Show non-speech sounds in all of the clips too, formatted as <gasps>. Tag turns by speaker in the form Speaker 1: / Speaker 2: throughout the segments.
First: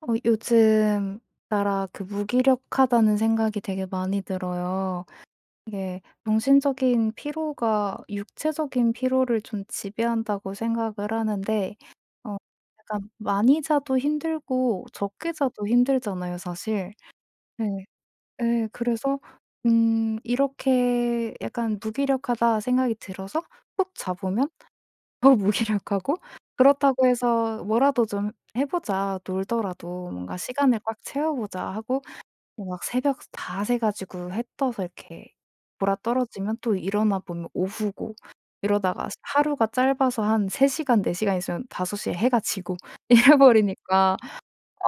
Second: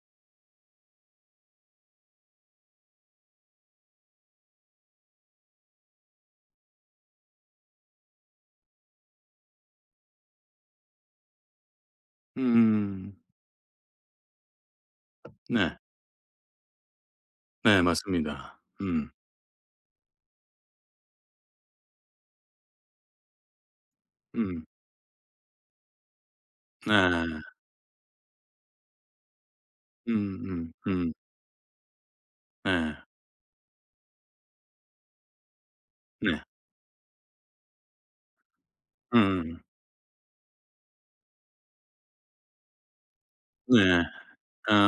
Speaker 1: 어 요즘 따라 그 '무기력하다.'는 생각이 되게 많이 들어요. 이게 '정신적인 피로가 육체적인 피로를 좀 지배한다.'고 생각을 하는데 어 약간
Speaker 2: 음.
Speaker 1: 많이 자도 힘들고 적게 자도
Speaker 2: 네.
Speaker 1: 힘들잖아요 사실.
Speaker 2: 네
Speaker 1: 네.
Speaker 2: 맞습니다.
Speaker 1: 예
Speaker 2: 음.
Speaker 1: 그래서 음 이렇게 약간 '무기력하다.' 생각이 들어서 푹 자 보면
Speaker 2: 음.
Speaker 1: 더 무기력하고 그렇다고
Speaker 2: 네.
Speaker 1: 해서 '뭐라도 좀 해 보자. 놀더라도 뭔가
Speaker 2: 음음
Speaker 1: 시간을 꽉
Speaker 2: 음.
Speaker 1: 채워 보자.' 하고 뭐 막
Speaker 2: 네.
Speaker 1: 새벽 다 새 가지고 해 떠서 이렇게
Speaker 2: 네.
Speaker 1: 곯아떨어지면 또 일어나 보면 오후고 이러다가
Speaker 2: 음.
Speaker 1: 하루가 짧아서 한 3 시간 4 시간 있으면 5 시에 해가 지고 이래
Speaker 2: 네.
Speaker 1: 버리니까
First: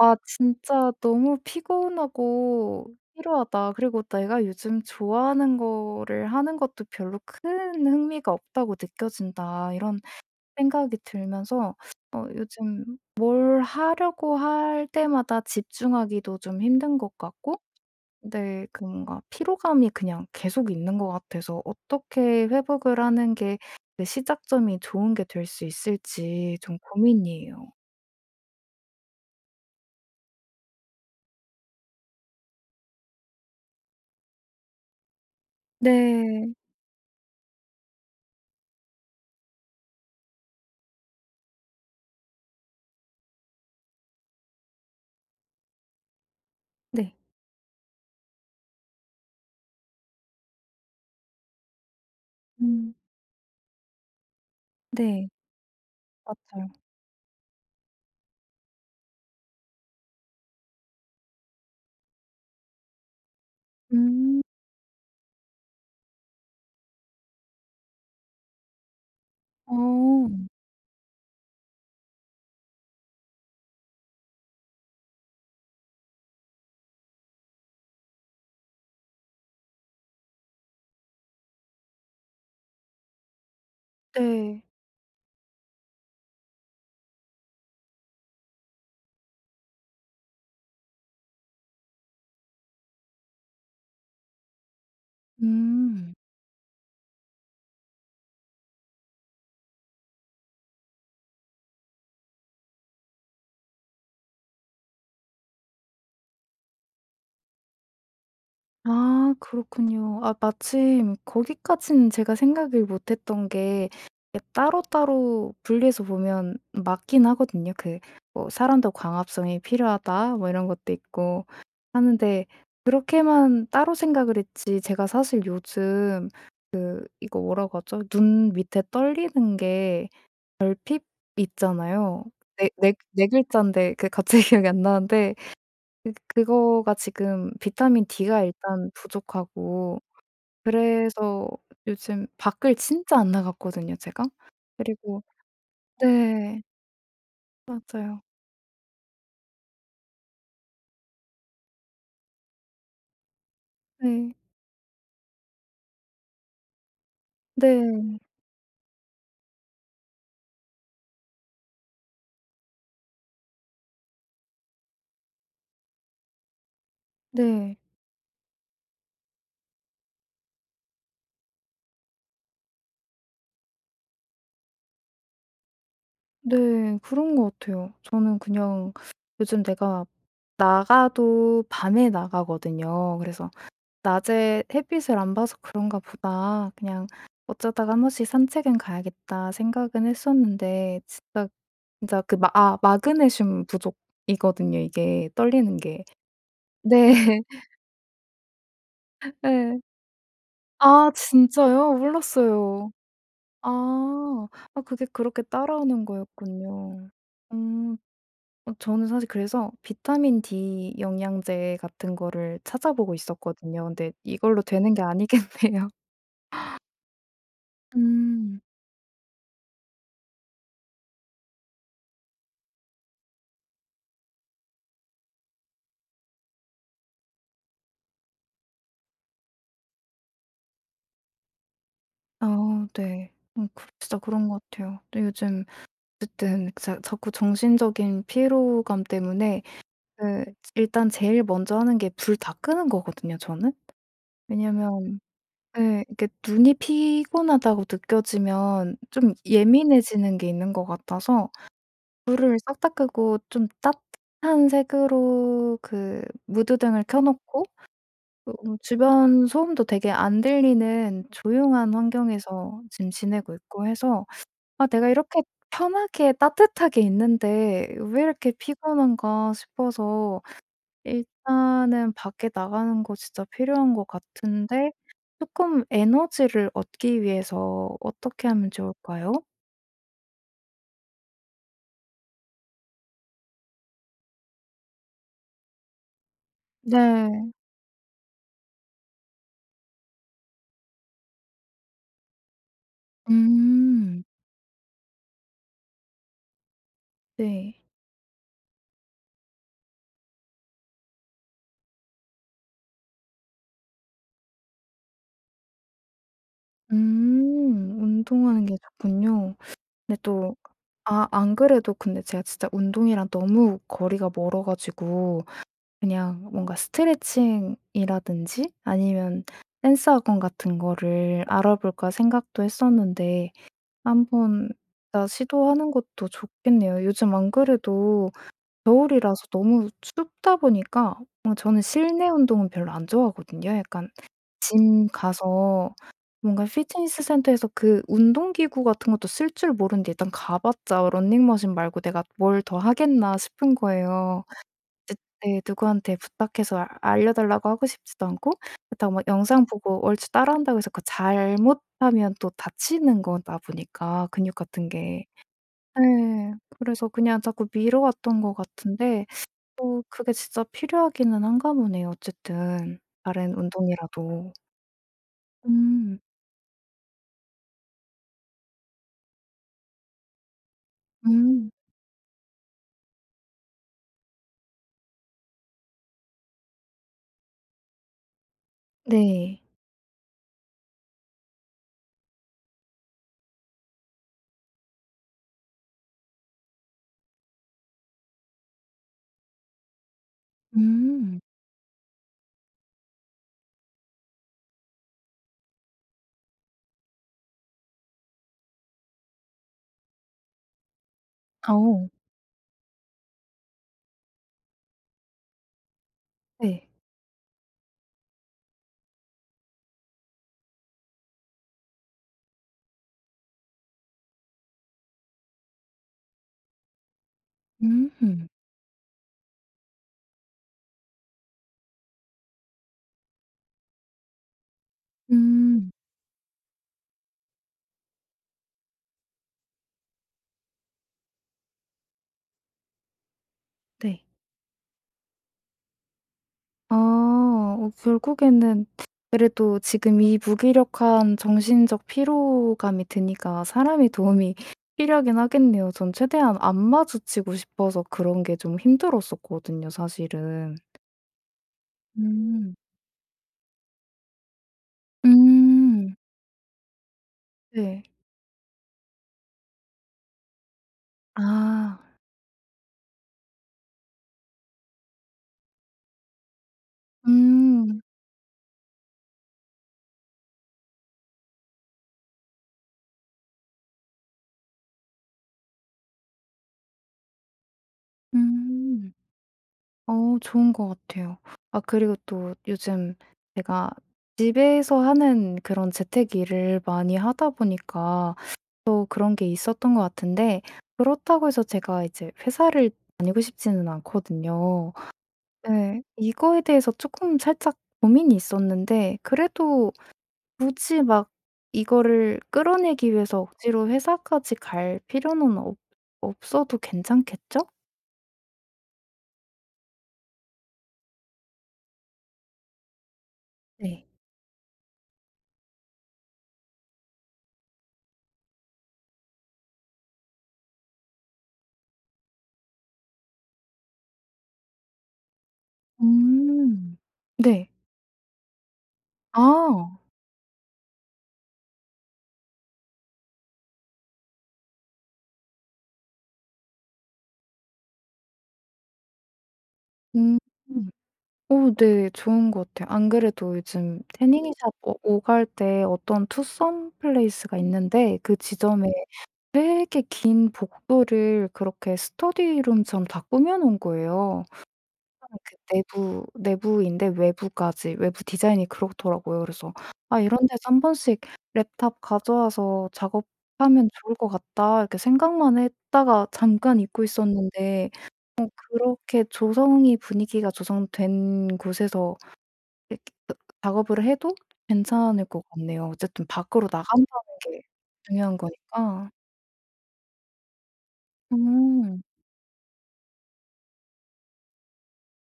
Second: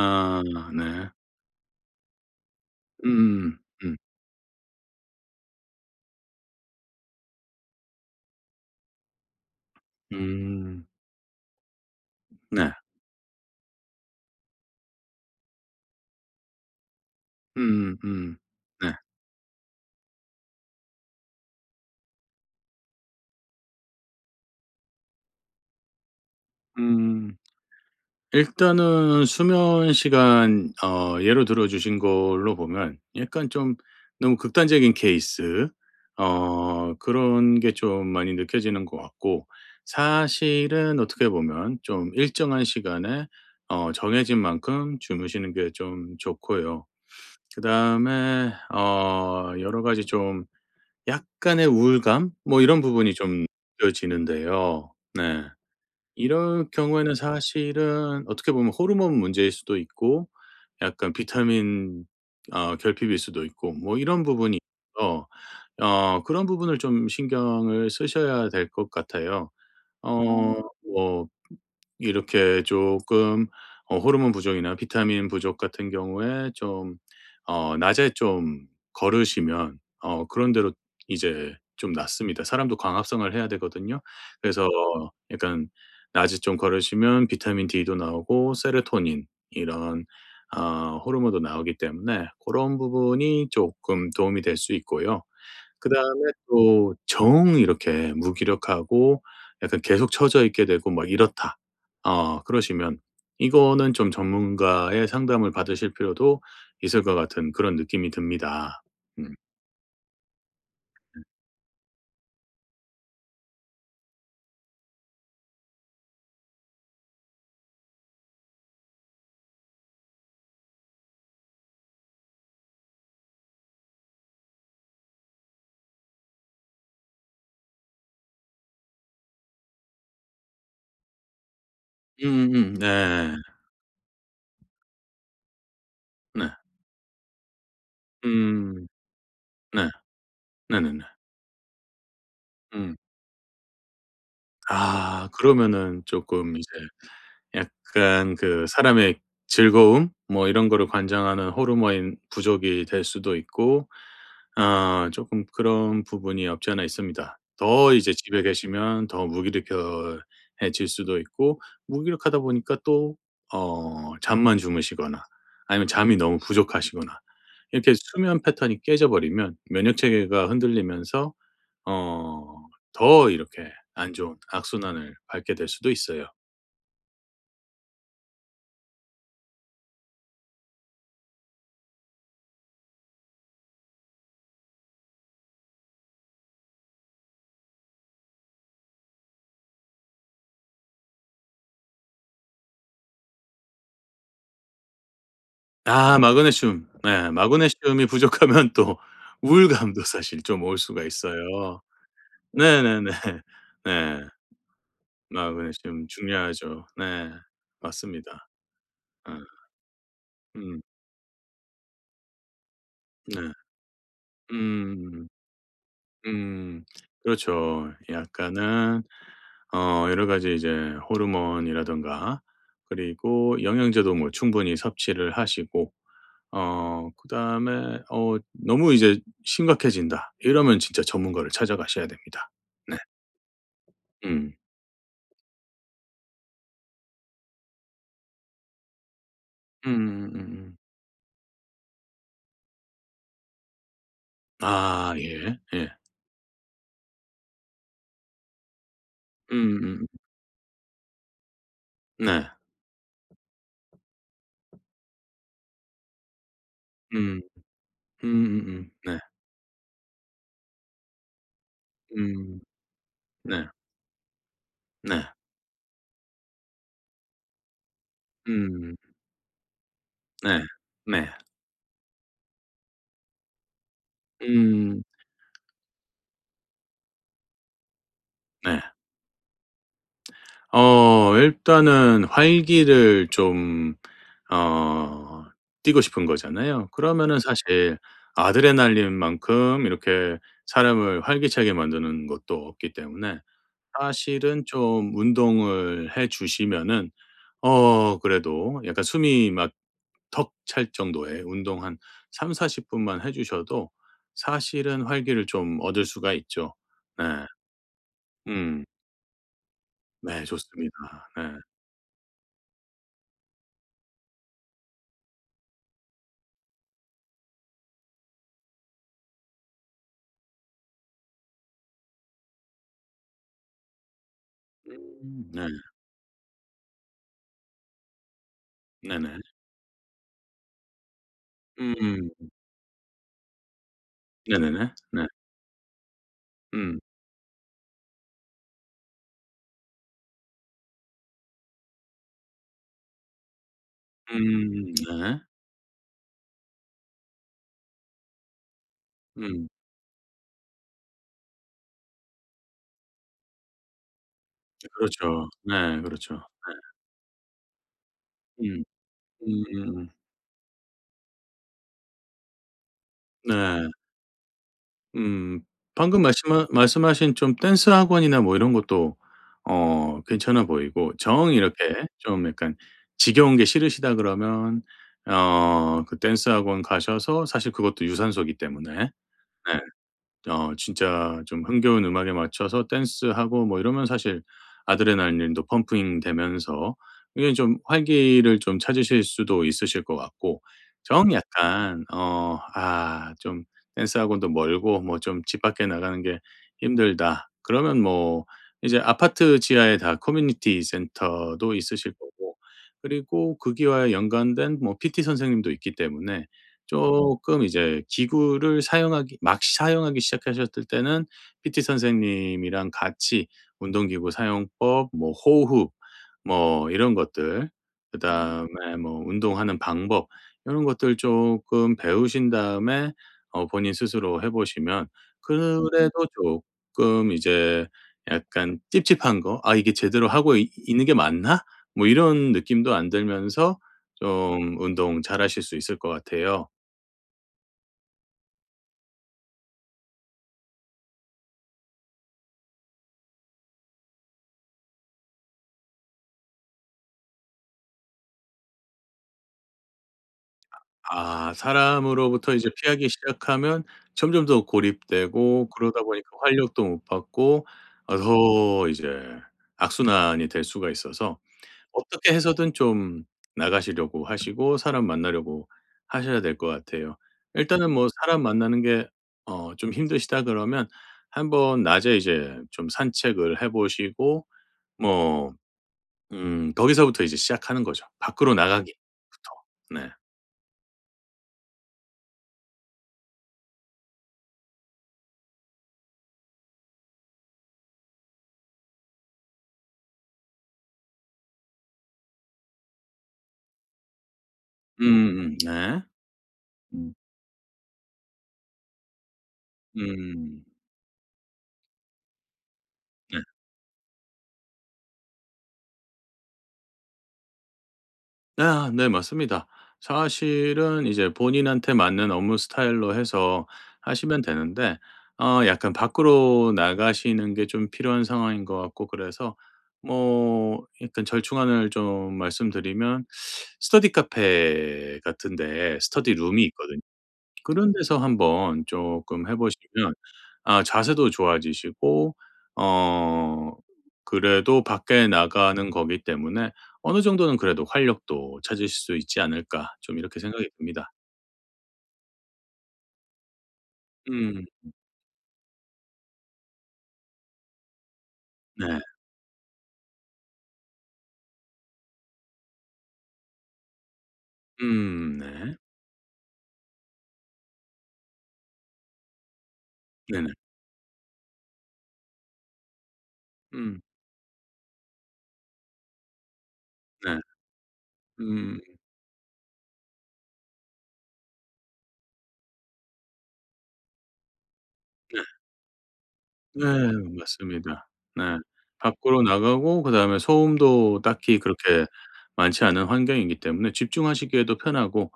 Speaker 1: '아 진짜
Speaker 2: 네.
Speaker 1: 너무 피곤하고
Speaker 2: 음음음
Speaker 1: 피로하다.'
Speaker 2: 음.
Speaker 1: 그리고 '내가 요즘 좋아하는 거를 하는 것도 별로 큰 흥미가 없다고 느껴진다.' 이런
Speaker 2: 음.
Speaker 1: 생각이 들면서 어
Speaker 2: 네.
Speaker 1: 요즘 뭘 하려고 할 때마다 집중하기도 좀 힘든 것 같고
Speaker 2: 음음.
Speaker 1: 네 그
Speaker 2: 네.
Speaker 1: 뭔가 피로감이 그냥 계속 있는 것 같아서 어떻게 회복을 하는 게 그 시작점이 좋은 게 될 수 있을지 좀
Speaker 2: 음.
Speaker 1: 고민이에요.
Speaker 2: 일단은 수면 시간 어 예로 들어 주신 걸로 보면 약간 좀 너무 극단적인 케이스
Speaker 1: 네.
Speaker 2: 어 그런 게 좀 많이 느껴지는 것 같고 사실은 어떻게 보면 좀 일정한 시간에 어 정해진 만큼 주무시는 게 좀 좋고요.
Speaker 1: 네.
Speaker 2: 그다음에 어 여러 가지 좀 약간의 우울감? 뭐 이런
Speaker 1: 음.
Speaker 2: 부분이 좀 느껴지는데요.
Speaker 1: 네.
Speaker 2: 네. 이럴
Speaker 1: 맞아요.
Speaker 2: 경우에는 사실은 어떻게 보면 호르몬 문제일 수도 있고 약간 비타민 어 결핍일 수도 있고 뭐 이런
Speaker 1: 음.
Speaker 2: 부분이 있고요. 어 그런 부분을 좀 신경을 쓰셔야 될 것 같아요.
Speaker 1: 어.
Speaker 2: 어 뭐 이렇게 쪼끔 어 호르몬 부족이나 비타민 부족 같은 경우에 좀 어 낮에 좀 걸으시면 어 그런대로 이제 좀 낫습니다. 사람도 광합성을 해야 되거든요.
Speaker 1: 네.
Speaker 2: 그래서 약간 낮에 좀 걸으시면 비타민 D도 나오고 세로토닌 이런 어 호르몬도 나오기 때문에 고런 부분이 쪼끔 도움이 될 수 있고요. 그
Speaker 1: 음.
Speaker 2: 다음에 또 정 이렇게 '무기력하고 약간 계속 처져 있게 되고 막 이렇다.' 어 그러시면 이거는 좀 전문가의 상담을 받으실 필요도 있을 것 같은 그런 느낌이 듭니다.
Speaker 1: 아
Speaker 2: 음.
Speaker 1: 그렇군요. 아 마침
Speaker 2: 음.
Speaker 1: 거기까지는 제가 생각을 못 했던 게 이 따로따로 분리해서 보면 맞긴 하거든요. 그 뭐 '사람도 광합성이 필요하다.' 뭐 이런 것도 있고 하는데 그렇게만 따로 생각을 했지 제가 사실 요즘 그 이거 뭐라고 하죠? 눈 밑에 떨리는 게 결핍 있잖아요. 그 4-
Speaker 2: 음음음 네.
Speaker 1: 4- 4 글자인데 그게 갑자기 기억이 안 나는데 그
Speaker 2: 네.
Speaker 1: 그거가 지금 비타민 D가
Speaker 2: 음.
Speaker 1: 일단
Speaker 2: 네.
Speaker 1: 부족하고
Speaker 2: 네네네.
Speaker 1: 그래서 요즘 밖을
Speaker 2: 음.
Speaker 1: 진짜 안 나갔거든요 제가? 그리고
Speaker 2: 아. 그러면은 쪼끔
Speaker 1: 네.
Speaker 2: 이제
Speaker 1: 맞아요.
Speaker 2: 약간 그 사람의 즐거움? 뭐 이런 거를 관장하는 호르몬이 부족이 될 수도 있고
Speaker 1: 네.
Speaker 2: 어 쪼끔 그런 부분이 없지 않아 있습니다. 더 이제
Speaker 1: 네.
Speaker 2: 집에 계시면 더 무기력 겨 해질 수도 있고 무기력하다 보니까 또 어 잠만 주무시거나 아니면 잠이 너무 부족하시거나
Speaker 1: 네.
Speaker 2: 이렇게 수면 패턴이 깨져 버리면 면역 체계가 흔들리면서 어 더 이렇게 안 좋은 악순환을 밟게 될 수도 있어요.
Speaker 1: 네. 그런 것 같아요. 저는 그냥 요즘 내가 나가도 밤에 나가거든요. 그래서 '낮에 햇빛을 안 봐서 그런가 보다. 그냥 어쩌다가 1 번씩 산책은 가야겠다.' 생각은 했었는데 진짜, 진짜 그 마 아 마그네슘 부족이거든요 이게 떨리는 게.
Speaker 2: 아 마그네슘.
Speaker 1: 네.
Speaker 2: 네 마그네슘이 부족하면 또
Speaker 1: 예.
Speaker 2: 우울감도 사실 좀 올 수가
Speaker 1: 아
Speaker 2: 있어요.
Speaker 1: 진짜요? 몰랐어요.
Speaker 2: 네네네. 예.
Speaker 1: 아. 아 그게 그렇게 따라오는
Speaker 2: 마그네슘 중요하죠.
Speaker 1: 거였군요.
Speaker 2: 네.
Speaker 1: 음.
Speaker 2: 맞습니다.
Speaker 1: 어 저는 사실
Speaker 2: 어.
Speaker 1: 그래서 비타민
Speaker 2: 음.
Speaker 1: D 영양제 같은 거를 찾아보고
Speaker 2: 네.
Speaker 1: 있었거든요. 근데 이걸로 되는 게
Speaker 2: 음음.
Speaker 1: 아니겠네요.
Speaker 2: 음. 그렇죠.
Speaker 1: 음.
Speaker 2: 약간은 어 여러 가지 이제 호르몬이라든가 그리고 영양제도 뭐 충분히 섭취를 하시고 어 그다음에 어 '너무 이제 심각해진다.' 이러면 진짜 전문가를 찾아가셔야
Speaker 1: 아
Speaker 2: 됩니다.
Speaker 1: 어
Speaker 2: 네.
Speaker 1: 네. 어 그렇 진짜 그런
Speaker 2: 음.
Speaker 1: 것 같아요. 네 요즘 어쨌든 자 자꾸 정신적인 피로감 때문에 그 즈
Speaker 2: 음음음음.
Speaker 1: 일단 제일 먼저 하는 게 불 다 끄는 거거든요 저는.
Speaker 2: 아
Speaker 1: 왜냐하면
Speaker 2: 예. 예.
Speaker 1: 예 이렇게 '눈이 피곤하다.'고 느껴지면 좀
Speaker 2: 음음음.
Speaker 1: 예민해지는 게 있는 것 같아서
Speaker 2: 네.
Speaker 1: 불을 싹 다 끄고 좀 따뜻한 색으로 그 무드등을 켜
Speaker 2: 음.
Speaker 1: 놓고 쪼금
Speaker 2: 음음음. 네.
Speaker 1: 주변 소음도 되게 안 들리는 조용한
Speaker 2: 음.
Speaker 1: 환경에서 지금 지내고
Speaker 2: 네.
Speaker 1: 있고 해서 '아 내가
Speaker 2: 네.
Speaker 1: 이렇게 편하게 따뜻하게 있는데 왜 이렇게
Speaker 2: 음.
Speaker 1: 피곤한가.' 싶어서
Speaker 2: 네. 네.
Speaker 1: 일단은 밖에 나가는 거 진짜 필요한 것 같은데
Speaker 2: 음.
Speaker 1: 쪼끔 에너지를 얻기 위해서 어떻게 하면
Speaker 2: 네.
Speaker 1: 좋을까요?
Speaker 2: 어 일단은 활기를 좀 어 띠고 싶은 거잖아요. 그러면은
Speaker 1: 네.
Speaker 2: 사실 아드레날린만큼 이렇게 사람을 활기차게 만드는 것도 없기 때문에
Speaker 1: 음.
Speaker 2: 사실은 좀 운동을 해 주시면은
Speaker 1: 네.
Speaker 2: 어 그래도 약간 숨이 막 턱 찰 정도의 운동 한 30-40 분만 해 주셔도 사실은 활기를 좀 얻을 수가 있죠. 네.
Speaker 1: 음. 운동하는 게
Speaker 2: 음.
Speaker 1: 좋군요. 근데
Speaker 2: 네
Speaker 1: 또
Speaker 2: 좋습니다.
Speaker 1: 아 안
Speaker 2: 예.
Speaker 1: 그래도 근데 제가 진짜 운동이랑 너무 거리가 멀어 가지고 그냥 뭔가 '스트레칭이라든지 아니면 댄스 학원 같은 거를 알아볼까.' 생각도 했었는데 한번 다
Speaker 2: 음 네.
Speaker 1: 시도하는 것도 좋겠네요. 요즘 안 그래도
Speaker 2: 네네.
Speaker 1: 겨울이라서 너무 춥다 보니까 어 저는
Speaker 2: 음.
Speaker 1: 실내 운동은 별로 안 좋아하거든요, 약간.
Speaker 2: 네네네.
Speaker 1: 짐
Speaker 2: 네.
Speaker 1: 가서 뭔가
Speaker 2: 음.
Speaker 1: 피트니스 센터에서 그 운동 기구 같은 것도 쓸 줄 모르는데 일단 가봤자 '러닝머신 말고 내가 뭘 더 하겠나.' 싶은 거예요.
Speaker 2: 음 네.
Speaker 1: 네 누구한테 부탁해서 알려 달라고 하고 싶지도 않고 그렇다고 막 영상
Speaker 2: 음.
Speaker 1: 보고 얼추 따라 한다고 해서 그거 잘못하면 또 다치는 거다 보니까 근육 같은 게.
Speaker 2: 그렇죠. 네 그렇죠.
Speaker 1: 네.
Speaker 2: 네.
Speaker 1: 그래서 그냥 자꾸 미뤄왔던 것
Speaker 2: 음.
Speaker 1: 같은데 어
Speaker 2: 음.
Speaker 1: 그게 진짜 필요하기는 한가 보네요, 어쨌든 다른
Speaker 2: 네.
Speaker 1: 운동이라도.
Speaker 2: 음.
Speaker 1: 음.
Speaker 2: 방금 말씀하 말씀하신 좀 댄스 학원이나 뭐 이런 것도 어 괜찮아 보이고 정
Speaker 1: 음.
Speaker 2: 이렇게 좀 약간 "지겨운 게 싫으시다." 그러면 어 그 댄스 학원 가셔서 사실 그것도 유산소이기 때문에
Speaker 1: 네.
Speaker 2: 네. 어 진짜 좀 흥겨운 음악에 맞춰서 댄스하고 뭐 이러면 사실 아드레날린도 펌핑되면서 이게 좀 활기를 좀 찾으실 수도 있으실 것 같고 정
Speaker 1: 음.
Speaker 2: 약간 어 아 좀 "댄스 학원도 멀고 뭐 좀 집 밖에 나가는 게 힘들다." 그러면 뭐 이제 아파트 지하에 다 커뮤니티 센터도
Speaker 1: 어.
Speaker 2: 있으실 거고 그리고 거기와의 연관된 뭐 PT 선생님도 있기 때문에
Speaker 1: 네.
Speaker 2: 쪼끔 이제 기구를 사용하기 막 사용하기 시작하셨을 때는 PT 선생님이랑 같이 운동기구 사용법, 뭐 호흡 뭐 이런 것들
Speaker 1: 음.
Speaker 2: 그다음에 뭐 운동하는 방법 요런 것들 쪼끔 배우신 다음에 어 본인 스스로 해 보시면
Speaker 1: 음.
Speaker 2: 그래도 쪼끔 이제 약간 찝찝한 거 '아 이게 제대로 하고 이 있는 게 맞나?' 뭐 이런 느낌도 안 들면서
Speaker 1: 네.
Speaker 2: 좀 운동 잘하실 수 있을 것 같아요.
Speaker 1: 아. 어 결국에는 그래도 지금 이 무기력한 정신적 피로감이 드니까 사람의 도움이 필요하긴 하겠네요. 저는 최대한 안 마주치고 싶어서 그런 게 좀 힘들었었거든요, 사실은.
Speaker 2: 아 사람으로부터 이제
Speaker 1: 음.
Speaker 2: 피하기 시작하면 점점 더 고립되고 그러다
Speaker 1: 음.
Speaker 2: 보니까 활력도 못 받고
Speaker 1: 네.
Speaker 2: 아 더 이제 악순환이 될 수가 있어서
Speaker 1: 아.
Speaker 2: 어떻게 해서든 좀 나가시려고 하시고 사람 만나려고 하셔야 될 것 같아요. 일단은
Speaker 1: 음.
Speaker 2: 뭐 "사람 만나는 게 어 좀 힘드시다." 그러면 한번 낮에 이제 좀 산책을 해 보시고 뭐 음 거기서부터 이제 시작하는 거죠, 밖으로 나가기부터.
Speaker 1: 음.
Speaker 2: 네.
Speaker 1: 어 좋은 것 같아요. 아 그리고 또 요즘 제가 집에서 하는 그런 재택 일을 많이 하다 보니까 또 그런 게 있었던 것 같은데 그렇다고 해서 제가 이제 회사를 다니고 싶지는 않거든요.
Speaker 2: 음음. 네.
Speaker 1: 네. 이거에 대해서
Speaker 2: 음.
Speaker 1: 조금 살짝 고민이 있었는데 그래도
Speaker 2: 음.
Speaker 1: 굳이 막 이거를 끌어내기
Speaker 2: 네.
Speaker 1: 위해서 억지로 회사까지 갈 필요는 없 없어도 괜찮겠죠?
Speaker 2: 예 아 네 맞습니다. 사실은 이제 본인한테 맞는 업무 스타일로 해서
Speaker 1: 네.
Speaker 2: 하시면 되는데 어 약간 밖으로 나가시는 게 좀 필요한 상황인 것 같고 그래서 뭐 약간 절충안을 좀 말씀드리면 <sucks teeth> 스터디 카페 같은 데에 스터디 룸이
Speaker 1: 음.
Speaker 2: 있거든요.
Speaker 1: 네.
Speaker 2: 그런 데서 한번 쪼끔 해
Speaker 1: 아.
Speaker 2: 보시면 아 자세도 좋아지시고 어 그래도 '밖에 나가는 거기 때문에 어느 정도는 그래도 활력도 찾으실 수 있지 않을까?' 좀
Speaker 1: 음.
Speaker 2: 이렇게 생각이 듭니다.
Speaker 1: 어 네. 좋은 것 같아요. 안 그래도 요즘
Speaker 2: 음.
Speaker 1: 태닝샵 오 오갈 때 어떤 투썸플레이스가 있는데 그 지점에
Speaker 2: 네.
Speaker 1: 되게 긴 복도를 그렇게 스터디룸처럼 다 꾸며 놓은 거예요. <unintelligible>
Speaker 2: 음
Speaker 1: 그
Speaker 2: 네.
Speaker 1: 내부 내부인데 외부까지, 외부 디자인이 그렇더라고요. 그래서 '아 이런
Speaker 2: 네네.
Speaker 1: 데서 1 번씩 랩탑 가져와서 작업하면
Speaker 2: 음.
Speaker 1: 좋을 것 같다.' 이렇게 생각만 했다가 잠깐 잊고
Speaker 2: 네.
Speaker 1: 있었는데 어
Speaker 2: 음.
Speaker 1: 그렇게 조성이 분위기가 조성된 곳에서 예 그 작업을 해도 괜찮을
Speaker 2: 네.
Speaker 1: 것 같네요. 어쨌든 밖으로
Speaker 2: 네
Speaker 1: 나간다는 게
Speaker 2: 맞습니다.
Speaker 1: 중요한
Speaker 2: 네.
Speaker 1: 거니까.
Speaker 2: 밖으로 나가고 그다음에 소음도 딱히
Speaker 1: 음.
Speaker 2: 그렇게 많지 않은 환경이기 때문에 집중하시기에도 편하고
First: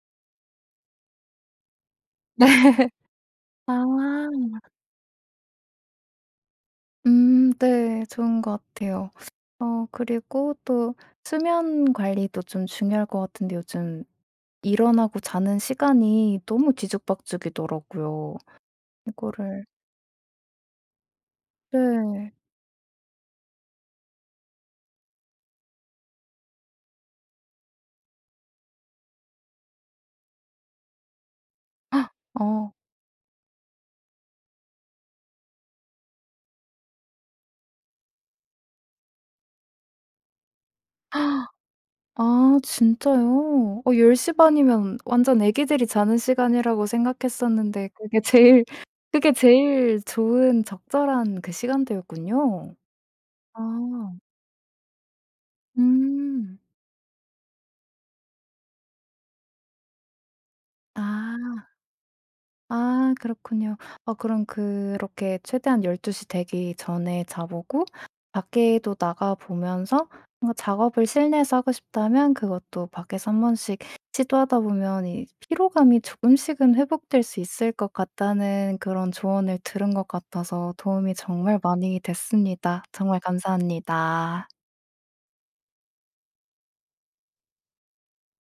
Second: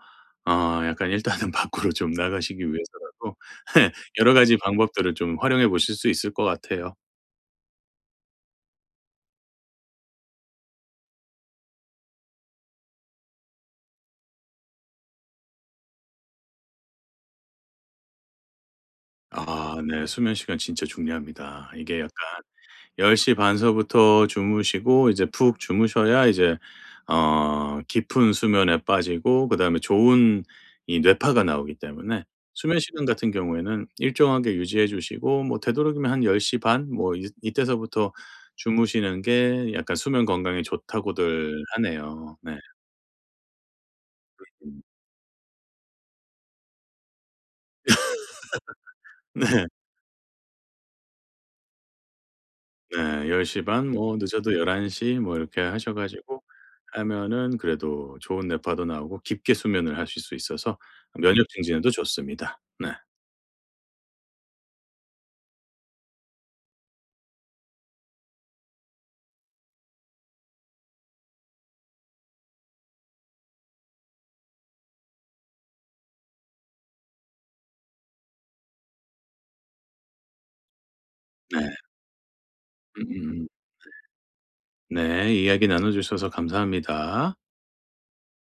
Speaker 2: 어 약간 일단은 밖으로 좀
Speaker 1: 네.
Speaker 2: 나가시기 위해서라도
Speaker 1: 아.
Speaker 2: 예 여러 가지 방법들을 좀 활용해 보실 수 있을 것 같아요.
Speaker 1: 음 네. 좋은 것 같아요. 어 그리고 또 수면 관리도 좀 중요할 것 같은데 요즘 일어나고 자는 시간이 너무 뒤죽박죽이더라고요. 이거를
Speaker 2: 아 네. 수면 시간 진짜 중요합니다. 이게 약간
Speaker 1: 네.
Speaker 2: 10:30 서부터 주무시고 이제 푹 주무셔야 이제 어 깊은 수면에 빠지고 그다음에 좋은 이 뇌파가 나오기
Speaker 1: <gasps>
Speaker 2: 때문에
Speaker 1: 어.
Speaker 2: 수면 시간 같은 경우에는 일정하게 유지해 주시고 뭐 되도록이면 한 "10:30 뭐 이 이때서부터 주무시는 게 약간 수면 건강에 좋다."고들
Speaker 1: <gasps>
Speaker 2: 하네요. 네.
Speaker 1: 아 진짜요? 어 10:30
Speaker 2: 으음.
Speaker 1: 이면 완전 아기들이 자는 시간이라고 생각했었는데 그게 제일
Speaker 2: <laughs>
Speaker 1: 그게
Speaker 2: 네.
Speaker 1: 제일 좋은 적절한 그 시간대였군요.
Speaker 2: 네. 10:30
Speaker 1: 아.
Speaker 2: 뭐 늦어도 11:00 뭐 이렇게 하셔 가지고
Speaker 1: 음.
Speaker 2: 하면은 그래도 좋은 뇌파도 나오고 깊게 수면을 하실 수 있어서 면역
Speaker 1: 아.
Speaker 2: 증진에도 좋습니다. 네.
Speaker 1: 아 그렇군요. 어 그럼 그렇게 최대한 12:00 되기 전에 자 보고 밖에도 나가 보면서 뭔가 작업을 실내에서 하고 싶다면 그것도 밖에서 1 번씩 시도하다 보면 이 "피로감이 조금씩은 회복될 수 있을 것 같다."는 그런 조언을 들은 것 같아서 도움이 정말
Speaker 2: 네.
Speaker 1: 많이 됐습니다. 정말
Speaker 2: 음.
Speaker 1: 감사합니다.
Speaker 2: 네. 이야기 나눠 주셔서 감사합니다.